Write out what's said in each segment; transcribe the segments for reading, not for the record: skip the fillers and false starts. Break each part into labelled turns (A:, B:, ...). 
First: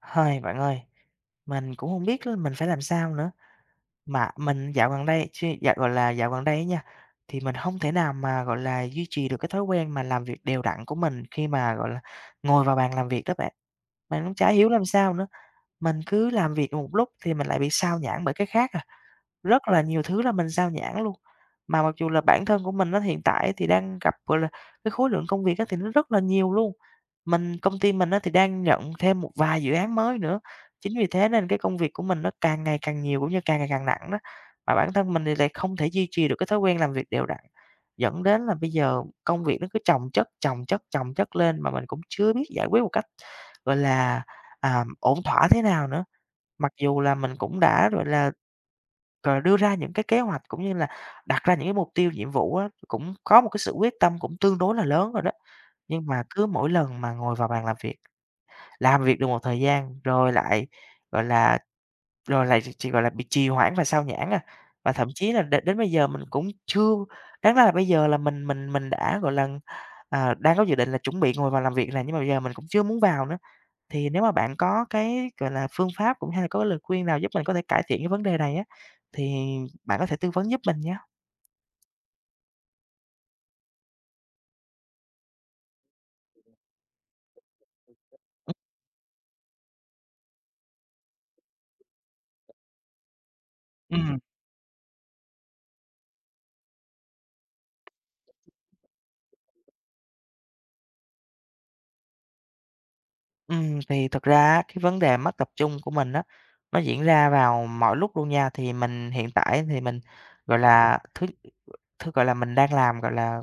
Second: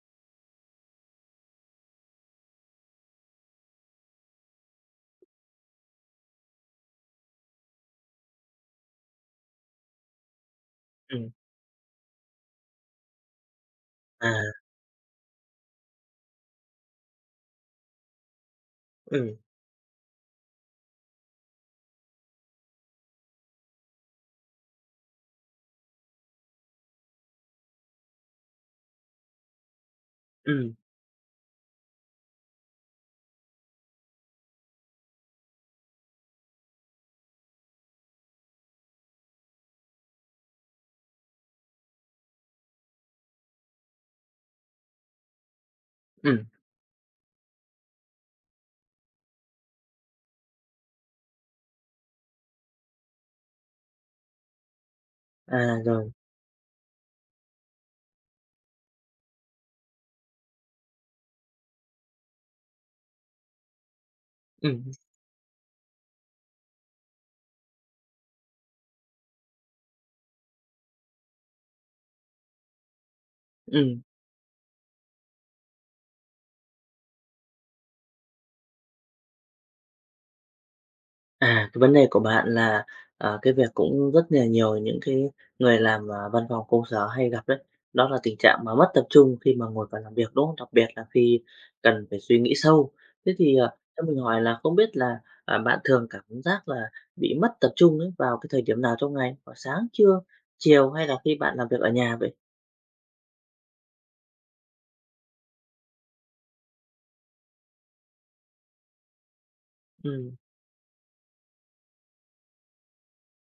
A: Hời, bạn ơi, mình cũng không biết là mình phải làm sao nữa. Mà mình dạo gần đây suy dạ, gọi là, dạo gần đây á nha, thì mình không thể nào mà, gọi là, duy trì được cái thói quen mà làm việc đều đặn của mình
B: Ừm,
A: khi mà, gọi là, ngồi vào bàn làm việc đó bạn. Mình cũng
B: à,
A: chả hiểu làm sao nữa, mình cứ làm việc một lúc thì mình lại bị sao nhãng bởi cái khác à,
B: ừm,
A: rất là nhiều thứ là mình sao nhãng luôn. Mà mặc dù là bản thân của mình nó hiện tại thì đang gặp, gọi là, cái khối lượng công việc á, thì nó rất là nhiều luôn. Mình công ty mình á thì đang nhận thêm một vài dự án mới nữa,
B: ừm,
A: chính vì thế nên cái công việc của mình nó càng ngày càng nhiều cũng như càng ngày càng nặng đó. Mà bản thân mình thì lại không thể duy trì được cái thói quen làm việc đều đặn, dẫn đến là bây giờ công việc nó cứ chồng chất, chồng chất, chồng chất lên mà mình cũng chưa biết giải quyết một cách, gọi là, ổn thỏa thế nào nữa.
B: ừm,
A: Mặc dù là mình cũng đã, gọi là, cờ đưa ra những cái kế hoạch cũng như là đặt ra những cái mục tiêu nhiệm vụ á, cũng có một cái sự quyết tâm cũng tương đối là lớn rồi đó,
B: à,
A: nhưng
B: rồi,
A: mà cứ mỗi lần mà ngồi vào bàn làm việc được một thời gian rồi lại, gọi là, rồi lại chỉ, gọi là, bị trì hoãn và xao nhãng à.
B: ừm,
A: Và thậm chí là đến đến bây giờ mình cũng chưa đáng ra là bây giờ là mình đã, gọi là, đang có dự định là chuẩn bị ngồi vào làm việc này nhưng mà bây giờ mình cũng chưa muốn vào nữa.
B: ừm.
A: Thì nếu mà bạn có cái, gọi là, phương pháp cũng hay là có cái lời khuyên nào giúp mình có thể cải thiện cái vấn đề này á, thì bạn có thể tư vấn giúp mình nhé.
B: À, cái vấn đề của bạn là, cái việc cũng rất là nhiều những cái người làm, văn phòng công sở hay gặp đấy, đó là tình trạng mà mất tập trung khi mà ngồi vào làm việc, đúng không? Đặc biệt là khi cần phải suy nghĩ sâu. Thế thì, cho
A: Ừm.
B: mình hỏi là không biết là, bạn thường cảm giác là bị mất tập trung ấy vào cái thời điểm nào trong ngày? Vào sáng, trưa, chiều hay là khi bạn làm việc ở nhà vậy?
A: Thì thật ra á, cái vấn đề mất tập trung của mình á, nó diễn ra vào mọi lúc luôn nha. Thì mình hiện tại thì mình,
B: Ừm,
A: gọi là, thứ thứ, gọi là, mình đang làm, gọi là,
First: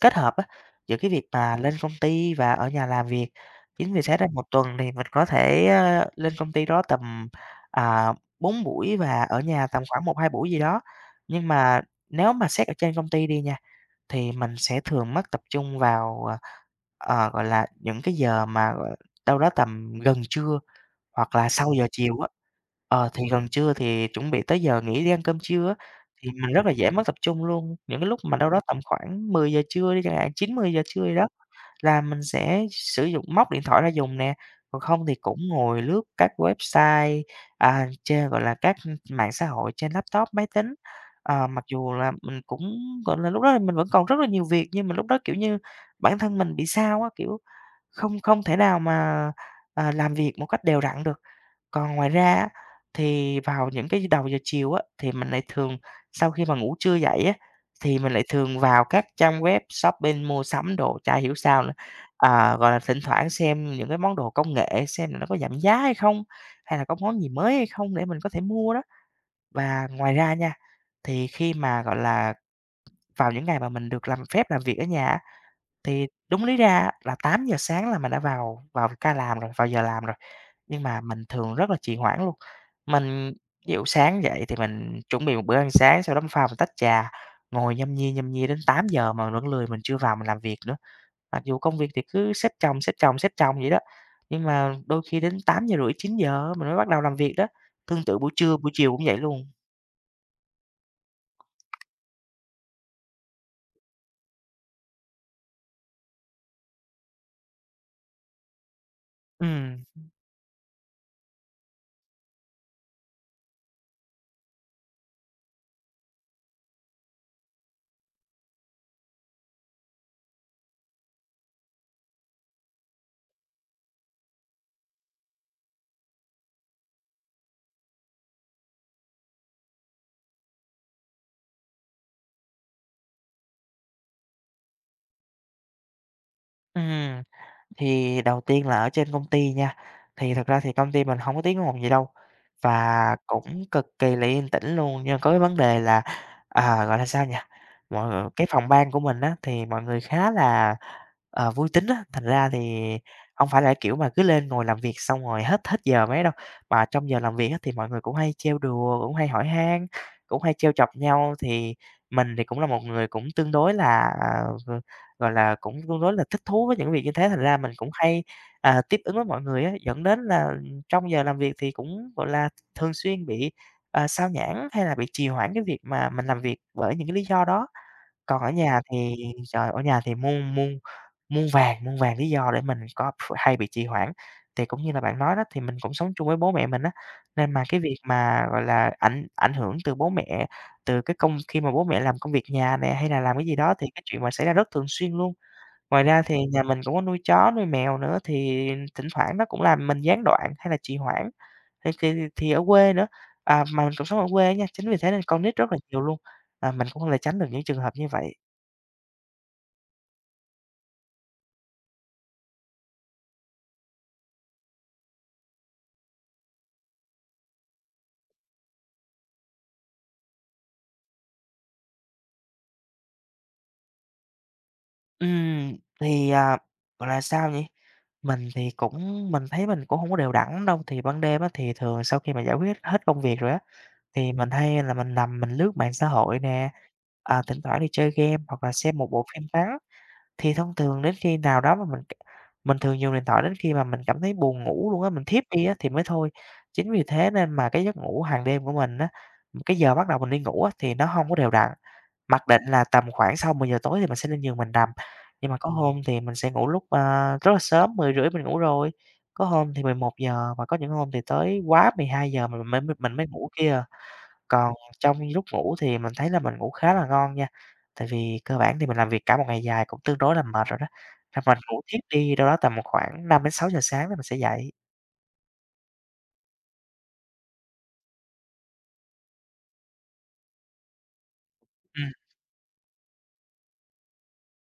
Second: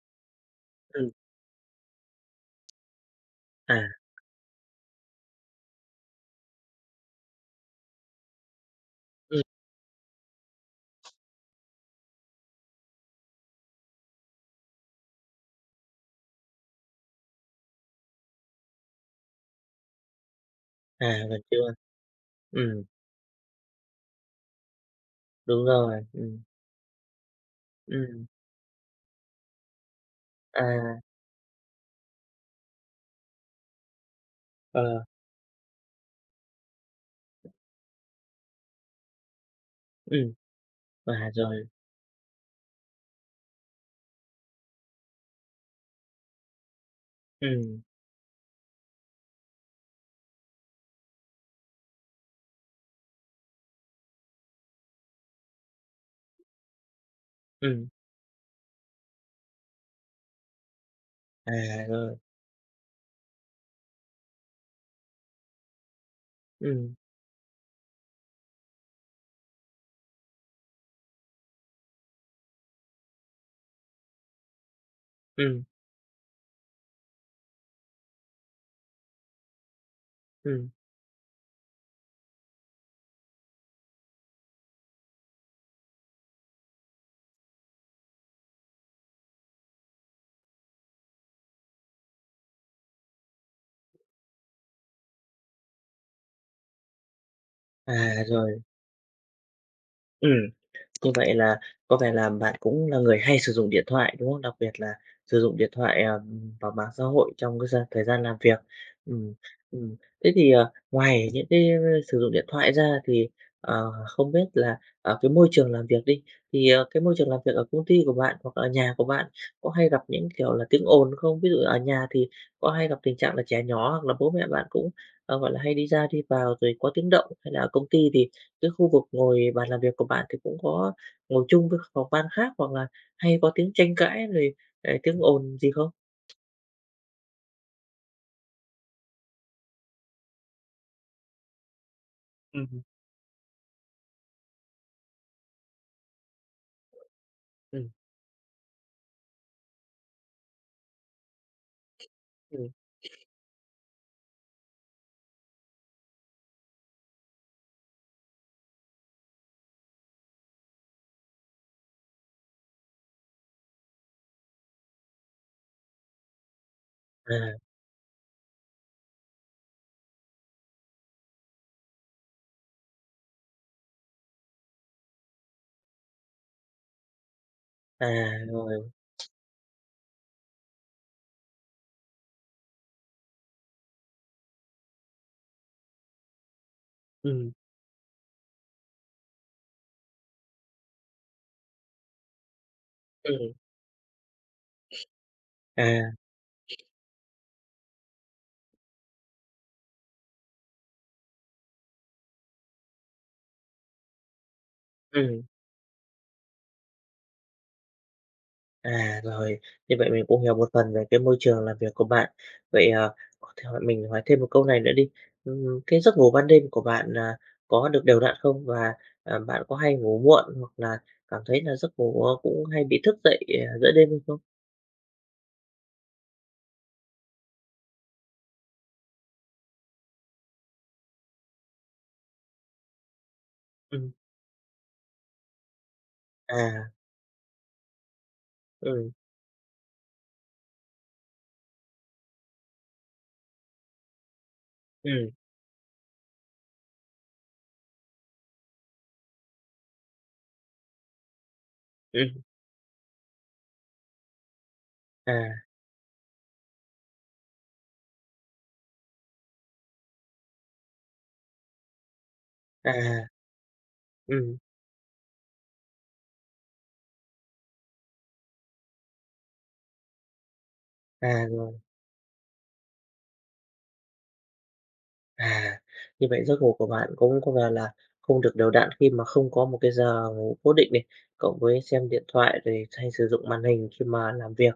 A: kết hợp á, giữa cái
B: ừm,
A: việc mà lên công ty và ở nhà làm việc.
B: à,
A: Chính vì thế ra một tuần thì mình có thể, lên công ty đó tầm, à, 4 buổi và ở
B: ừm,
A: nhà tầm khoảng một hai buổi gì đó. Nhưng mà nếu mà xét ở trên công ty đi nha thì mình sẽ thường mất tập trung vào, gọi là, những cái giờ mà, gọi đâu đó tầm gần trưa
B: à,
A: hoặc
B: gần
A: là sau
B: trưa,
A: giờ chiều á,
B: ừm,
A: ờ, thì gần trưa thì chuẩn bị tới giờ nghỉ đi ăn cơm
B: đúng
A: trưa á,
B: rồi,
A: thì mình rất là dễ mất tập trung luôn. Những cái lúc
B: Ừm,
A: mà đâu đó tầm khoảng mười giờ trưa đi chẳng hạn, chín mười giờ
B: à,
A: trưa gì đó là mình sẽ sử dụng móc điện thoại ra dùng nè, còn
B: ờ,
A: không thì cũng ngồi lướt các website, trên, gọi là, các mạng xã hội trên laptop,
B: ừm,
A: máy tính.
B: à,
A: Ờ, mặc
B: rồi,
A: dù là mình cũng, gọi là, lúc đó là mình vẫn còn rất là nhiều việc nhưng mà lúc đó, kiểu như, bản thân mình bị sao á, kiểu
B: ừm,
A: không không thể nào mà, làm việc một cách đều đặn được. Còn ngoài ra á, thì vào những cái đầu giờ chiều á, thì mình lại thường sau khi mà ngủ trưa dậy á,
B: ừm,
A: thì mình lại thường vào các trang web shopping mua sắm đồ, chả hiểu
B: à,
A: sao nữa.
B: rồi,
A: À, gọi là, thỉnh thoảng xem những cái món đồ công nghệ xem là nó có giảm giá hay không, hay là
B: ừm,
A: có món gì mới hay không để mình có thể mua đó. Và ngoài ra nha, thì khi mà, gọi là, vào những ngày mà mình được làm phép làm việc ở nhà á,
B: ừm,
A: thì đúng lý ra á là tám giờ sáng là mình đã vào vào ca làm rồi, vào giờ làm rồi,
B: ừm,
A: nhưng mà mình thường rất là trì hoãn luôn. Mình ví dụ sáng dậy thì mình chuẩn bị một bữa ăn sáng, sau đó mình pha một tách trà, ngồi nhâm nhi đến tám giờ mà vẫn lười, mình chưa vào mình làm việc nữa. Mặc dù công việc thì cứ xếp chồng, xếp chồng, xếp chồng vậy đó, nhưng mà đôi khi đến 8:30, 9:00 á mình mới bắt đầu làm việc đó, tương tự
B: à,
A: buổi trưa,
B: rồi,
A: buổi chiều cũng vậy luôn.
B: ừm. Như vậy là có vẻ là bạn cũng là người hay sử dụng điện thoại, đúng không? Đặc biệt là sử dụng điện thoại, vào mạng xã hội trong cái giờ thời gian làm việc. Ừm,
A: Ừm,
B: ừm. Thế thì, ngoài những cái sử dụng điện thoại ra thì, không biết là ở cái môi trường làm việc đi, thì, cái môi trường làm việc ở công ty của bạn hoặc ở nhà của bạn có hay gặp những, kiểu là, tiếng ồn không? Ví dụ ở nhà thì có hay gặp tình trạng là trẻ nhỏ hoặc là bố mẹ bạn cũng, gọi là, hay đi ra đi vào rồi có tiếng động? Hay là ở công ty thì cái khu vực ngồi bàn làm việc của bạn thì cũng có ngồi chung với phòng ban khác hoặc là hay có tiếng tranh cãi rồi, tiếng ồn gì không?
A: ừm. Thì đầu tiên là ở trên công ty nha, thì thật ra thì công ty mình không có tiếng ồn gì đâu
B: Hứm,
A: và cũng cực kỳ là yên tĩnh luôn, nhưng có cái vấn đề là, gọi là sao nhỉ,
B: ừm,
A: mọi người cái phòng ban của mình á, thì mọi người khá là, ờ, vui tính á, thành ra thì không phải là kiểu mà cứ lên ngồi làm việc xong rồi hết hết giờ mấy đâu, mà trong giờ làm việc á, thì mọi người cũng hay trêu đùa, cũng hay hỏi han, cũng hay trêu chọc nhau. Thì mình thì cũng là một người cũng tương đối là, gọi là, cũng tương đối là thích thú với những việc như thế, thành ra mình
B: à,
A: cũng hay, tiếp ứng với mọi người á, dẫn đến là trong giờ làm việc thì cũng, gọi là, thường xuyên bị, xao nhãng hay là bị trì hoãn cái việc mà mình làm việc bởi những cái lý do đó.
B: à,
A: Còn ở nhà
B: rồi.
A: thì trời, ở nhà thì muôn muôn muôn vàng lý do để mình có hay bị trì hoãn. Thì cũng như là bạn nói đó, thì mình cũng sống chung với bố mẹ mình á, nên
B: Ừm.
A: mà cái việc mà, gọi là, ảnh ảnh hưởng từ bố mẹ, từ cái công khi mà bố mẹ làm công việc nhà này hay là làm cái
B: Ừm,
A: gì đó thì cái chuyện mà xảy ra rất thường xuyên luôn. Ngoài
B: à,
A: ra thì nhà mình cũng có nuôi chó, nuôi mèo nữa, thì thỉnh thoảng nó cũng làm mình gián đoạn hay là trì hoãn, thì ở quê nữa, à, mà mình cũng sống ở quê á nha, chính vì thế nên con
B: ừm,
A: nít rất là nhiều luôn, mình cũng không thể tránh được những trường hợp như vậy.
B: à, rồi. Như vậy mình cũng hiểu một phần về cái môi trường làm việc của bạn. Vậy, có thể hỏi mình hỏi thêm một câu này nữa đi. Cái giấc ngủ ban đêm của bạn, có được đều đặn không? Và, bạn có hay ngủ muộn hoặc là cảm thấy là giấc ngủ, cũng hay bị thức dậy, giữa đêm hay không?
A: Ừm, thì, gọi là, sao nhỉ? Mình thì cũng mình thấy mình cũng hông có đều đặn lắm đâu, thì ban đêm á, thì thường sau khi mà giải quyết hết công việc rồi á,
B: Ừm.
A: thì mình hay là mình nằm mình lướt mạng xã hội nè,
B: À,
A: thỉnh thoảng thì chơi game hoặc là xem một
B: ừm,
A: bộ phim ngắn. Thì thông thường đến khi nào đó mà mình thường dùng điện thoại đến khi mà mình cảm thấy buồn ngủ luôn á, mình
B: ừm,
A: thiếp đi á thì mới thôi. Chính vì thế nên mà cái giấc ngủ hàng đêm của mình á, cái giờ bắt đầu mình đi ngủ á thì nó hông có đều đặn.
B: ừm,
A: Mặc định là tầm khoảng sau mười giờ tối thì mình sẽ lên giường mình nằm,
B: à,
A: nhưng mà có hôm thì mình sẽ ngủ lúc, rất là sớm, mười rưỡi mình ngủ rồi, có hôm thì mười một giờ và có những hôm thì tới quá mười hai giờ mình mới mình
B: à.
A: mới ngủ kia à.
B: Ừm,
A: Còn trong lúc ngủ thì mình thấy là mình ngủ khá là ngon nha, tại vì cơ bản thì mình làm việc cả một ngày dài cũng tương đối là mệt rồi đó, là
B: à,
A: mình
B: rồi.
A: ngủ thiếp đi đâu đó tầm khoảng năm đến sáu giờ sáng là mình sẽ dậy.
B: À, như vậy giấc ngủ của bạn cũng có vẻ là không được đều đặn khi mà không có một cái giờ ngủ cố định này, cộng với
A: Ừm,
B: xem điện thoại rồi hay sử dụng màn hình khi mà làm việc.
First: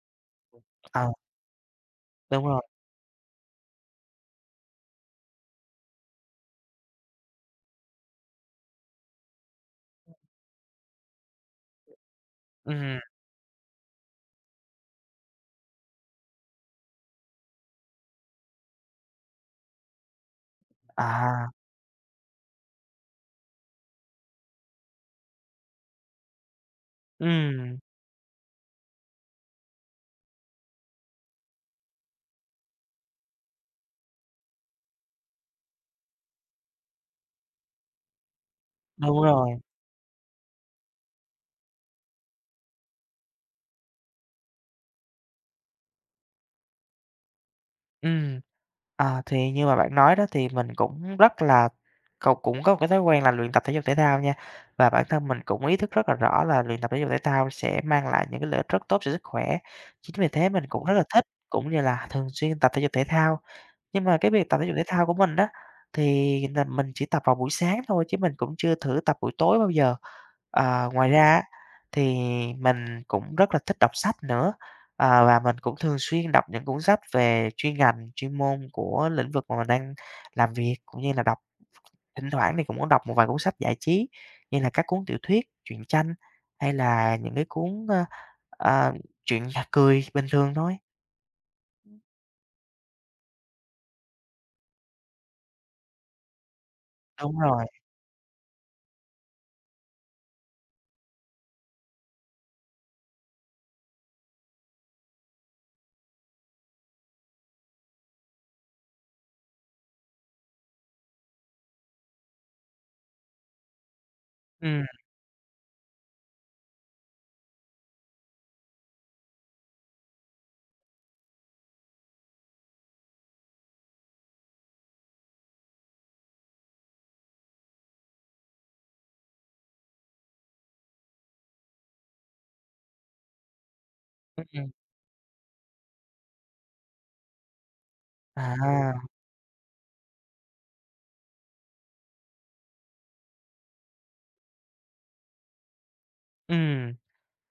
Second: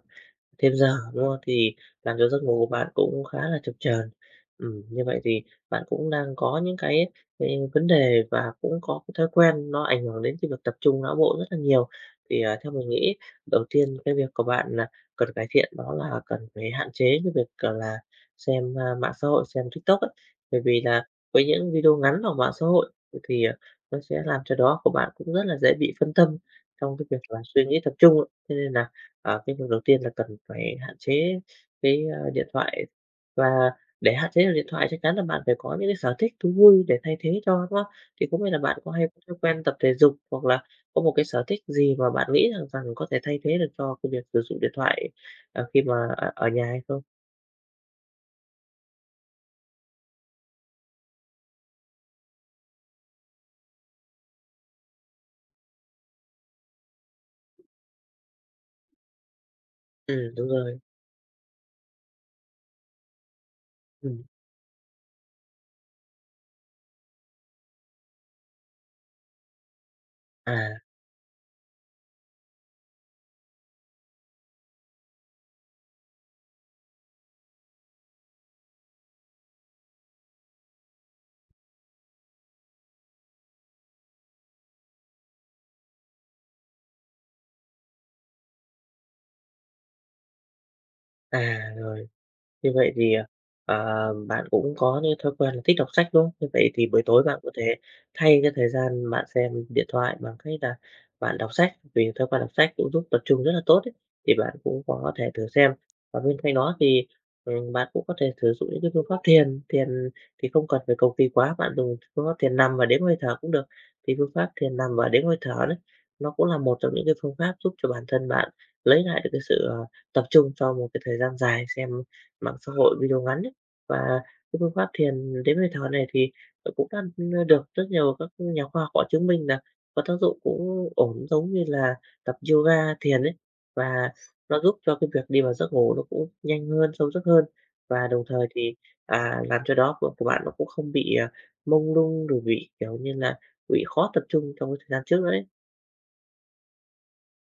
B: Thêm giờ,
A: ờ,
B: đúng không? Thì làm cho giấc
A: đúng
B: ngủ
A: rồi,
B: của bạn cũng khá là chập chờn. Như vậy thì bạn cũng đang có những cái, ờ, vấn đề và cũng có cái thói quen nó ảnh hưởng đến cái việc tập trung não bộ rất là nhiều. Thì, theo mình
A: ừm,
B: nghĩ đầu tiên cái việc của bạn là cần cải thiện đó là cần phải hạn chế cái việc, gọi là, xem, mạng xã hội, xem TikTok ấy. Bởi vì là với
A: à,
B: những video ngắn ở mạng xã hội thì, nó sẽ làm cho đó của bạn cũng rất là dễ bị phân tâm trong cái việc là suy
A: ừm,
B: nghĩ tập trung. Cho nên là cái điều đầu tiên là cần phải hạn chế cái, điện thoại và để hạn chế được điện thoại chắc chắn là bạn phải có những cái sở thích thú vui để thay thế cho, đúng không? Thì cũng như là bạn có hay có
A: đúng
B: thói
A: rồi,
B: quen tập thể dục hoặc là có một cái sở thích gì mà bạn nghĩ rằng rằng có thể thay thế được cho cái việc sử dụng điện thoại, khi mà ở ở nhà hay không?
A: ừm. À, thì như mà bạn nói đó thì mình cũng rất là cậu cũng có một cái thói quen là luyện tập thể dục thể thao nha. Và bản thân mình cũng ý thức rất là rõ là luyện tập thể dục thể thao sẽ mang lại những cái lợi ích rất tốt cho sức khỏe. Chính vì thế
B: Đúng
A: mình
B: rồi.
A: cũng rất là thích cũng như là thường xuyên tập thể dục thể thao. Nhưng mà
B: Ừm,
A: cái việc tập thể dục thể thao của mình đó thì là mình chỉ tập vào buổi sáng thôi chứ mình cũng chưa thử tập buổi tối bao giờ.
B: à,
A: À, ngoài ra á, thì mình cũng rất là thích đọc sách nữa. Ờ, và mình cũng thường xuyên đọc những cuốn sách về chuyên ngành, chuyên môn của lĩnh vực mà mình đang làm việc, cũng như là đọc thỉnh thoảng thì cũng có đọc một vài cuốn sách giải trí, như là các cuốn tiểu thuyết, truyện tranh hay là những cái cuốn, ờ, chuyện cười bình thường thôi.
B: à, rồi. Như vậy thì, bạn cũng có những thói quen là thích đọc sách, đúng không? Như vậy thì buổi tối
A: Đúng
B: bạn có
A: rồi,
B: thể thay cái thời gian bạn xem điện thoại bằng cách là bạn đọc sách, vì thói quen đọc sách cũng giúp tập trung rất là tốt ấy, thì bạn cũng có thể thử xem. Và bên cạnh đó thì, bạn cũng có thể sử dụng những cái phương pháp thiền. Thiền thì không cần phải cầu kỳ quá, bạn dùng phương pháp thiền nằm và đếm hơi thở cũng được. Thì phương pháp thiền
A: ừm,
B: nằm và đếm hơi thở đấy, nó cũng là một trong những cái phương pháp giúp cho bản thân bạn lấy lại được cái sự, tập trung sau một cái thời gian dài xem mạng xã hội, video ngắn ấy. Và cái phương pháp thiền đếm hơi thở này thì, cũng đã, được rất nhiều các nhà khoa học họ chứng minh là có tác dụng cũng ổn giống như là tập yoga, thiền ấy. Và nó
A: ừm,
B: giúp cho cái việc đi vào giấc ngủ nó cũng nhanh hơn, sâu giấc hơn và đồng thời thì,
A: à,
B: làm cho đó của bạn nó cũng không bị, mông lung, rồi bị, kiểu như là, bị khó tập trung trong cái thời gian trước nữa đấy.
A: ừm.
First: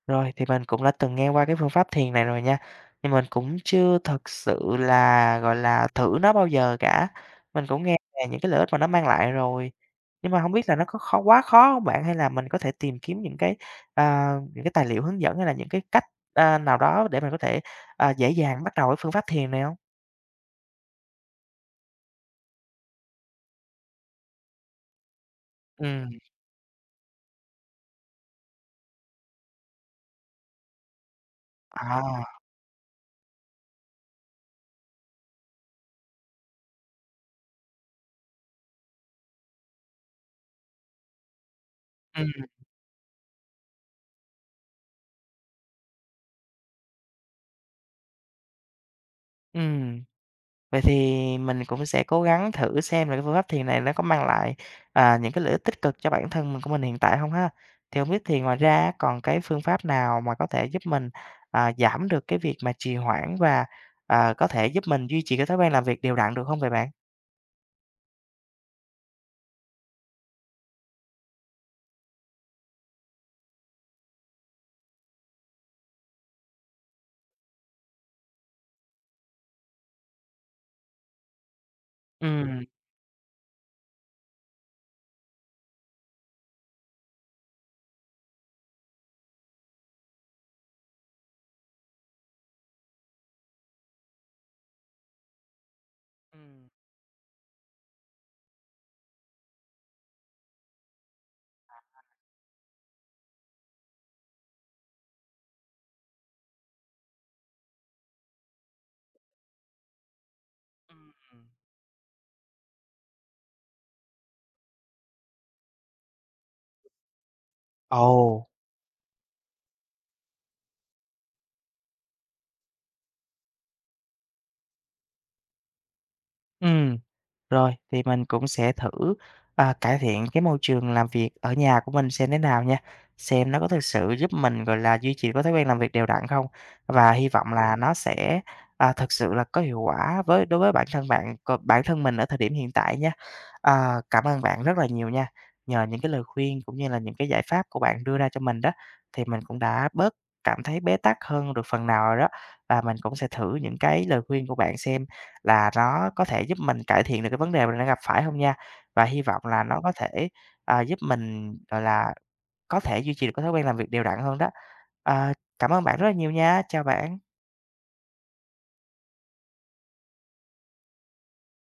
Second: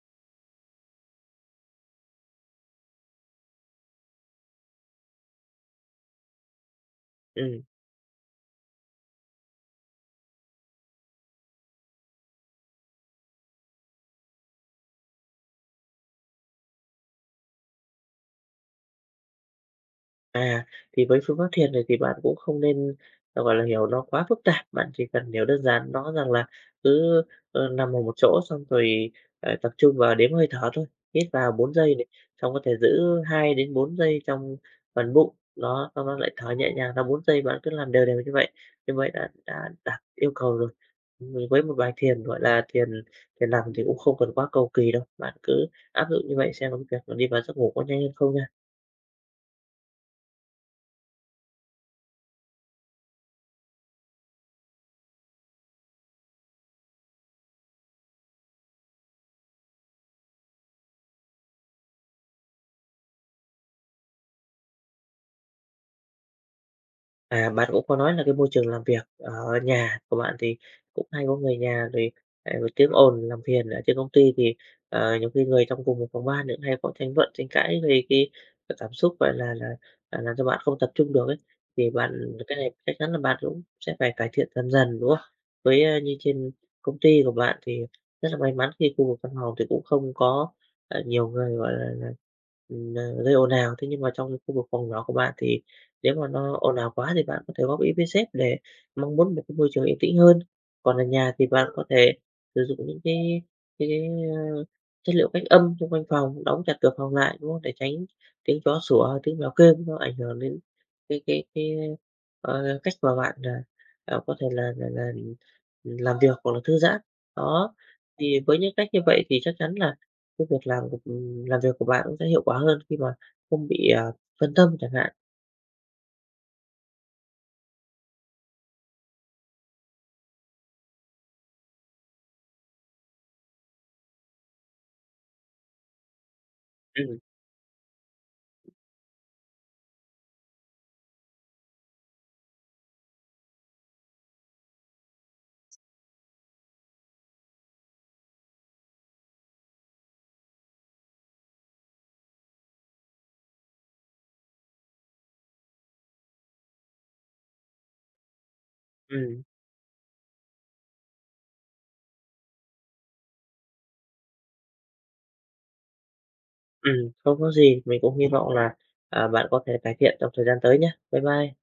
A: Rồi, thì mình cũng đã từng nghe qua cái phương pháp thiền này rồi nha, nhưng mình cũng chưa thực sự là, gọi là, thử nó bao giờ cả.
B: Ừm.
A: Mình cũng nghe về những cái lợi ích mà nó mang lại rồi, nhưng mà hông biết là nó có khó hông bạn? Hay là mình có thể tìm kiếm những cái, những cái tài liệu hướng dẫn hay là những cái cách, nào đó để mình có thể, dễ dàng bắt đầu cái phương pháp thiền này hông?
B: À, thì với phương pháp thiền này thì bạn cũng không nên, gọi là, hiểu nó quá phức tạp, bạn chỉ cần hiểu đơn giản
A: Ừm,
B: nó rằng là cứ, nằm vào một chỗ xong rồi, tập trung vào đếm hơi thở thôi, hít vào 4 giây này,
A: à,
B: xong có thể giữ 2 đến 4 giây trong phần bụng, đó, xong nó lại thở nhẹ nhàng ra 4 giây, bạn cứ làm đều đều như vậy đã đạt yêu cầu rồi. Với một bài thiền,
A: ừm,
B: gọi là, thiền thiền nằm thì cũng không cần quá cầu kỳ đâu, bạn cứ áp dụng như vậy xem công việc nó đi vào giấc ngủ có nhanh hơn không nha.
A: ừm. Vậy thì mình cũng sẽ cố gắng thử xem là cái phương pháp thiền này nó có mang lại, những cái lợi ích tích cực cho bản thân mình của mình hiện tại không ha? Thì không biết thì ngoài ra á, còn cái phương pháp nào mà có thể giúp mình, giảm được cái việc mà trì hoãn và, có thể giúp mình duy trì cái thói quen làm việc đều đặn được không vậy bạn?
B: À, bạn cũng có nói là cái môi trường làm việc ở nhà của bạn thì cũng hay có người nhà rồi, tiếng ồn làm phiền. Ở trên công ty thì, nhiều khi người trong cùng một phòng ban nữa hay có tranh luận, tranh cãi về cái cảm xúc, gọi là làm cho bạn không tập trung được ấy. Thì
A: Ừ.
B: bạn cái này chắc chắn là bạn cũng sẽ phải cải thiện dần dần, đúng không? Với, như trên công ty của bạn thì rất là may mắn khi khu vực văn phòng thì cũng không có, nhiều người, gọi là gây ồn ào. Thế nhưng mà trong khu vực phòng nhỏ của bạn thì nếu mà nó
A: Ừm,
B: ồn ào quá thì bạn có thể góp ý với sếp để mong muốn một cái môi trường yên tĩnh hơn. Còn ở nhà thì bạn có thể sử dụng những cái, ơ, chất liệu cách âm xung quanh phòng, đóng chặt cửa phòng lại, đúng không? Để tránh tiếng chó sủa, tiếng mèo kêu nó ảnh hưởng đến
A: ừm,
B: cái cách mà bạn, có thể là làm việc hoặc là thư giãn. Đó, thì
A: Ồ,
B: với những cách như vậy thì chắc chắn là cái việc làm của làm việc của bạn cũng sẽ hiệu quả hơn khi mà không bị, phân tâm chẳng hạn.
A: ừm. Rồi, thì mình cũng sẽ thử, cải thiện cái môi trường làm việc ở nhà của mình xem thế nào nha, xem nó có thực sự giúp mình, gọi là, duy trì có thói quen làm việc đều đặn không? Và
B: Ừm.
A: hy vọng là nó sẽ, thực sự là có hiệu quả với đối với bản thân bạn, còn bản thân mình ở thời điểm hiện tại nha. À, cảm ơn bạn rất là nhiều nha, nhờ những cái lời khuyên cũng như là những cái giải pháp của bạn đưa ra cho mình đó, thì mình cũng đã bớt cảm thấy bế tắc hơn được phần nào rồi đó, và mình cũng sẽ thử những cái lời khuyên của bạn xem là nó có thể giúp mình cải thiện được cái vấn đề mình đang gặp phải không nha. Và hy vọng
B: Ừm,
A: là nó có thể, giúp mình, gọi là, có thể duy trì được cái thói quen làm việc đều đặn hơn đó. Ờ, cảm ơn bạn rất là nhiều nha, chào bạn.
B: không có gì. Mình cũng hy vọng là, bạn có thể cải thiện trong thời gian tới nhé. Bye bye.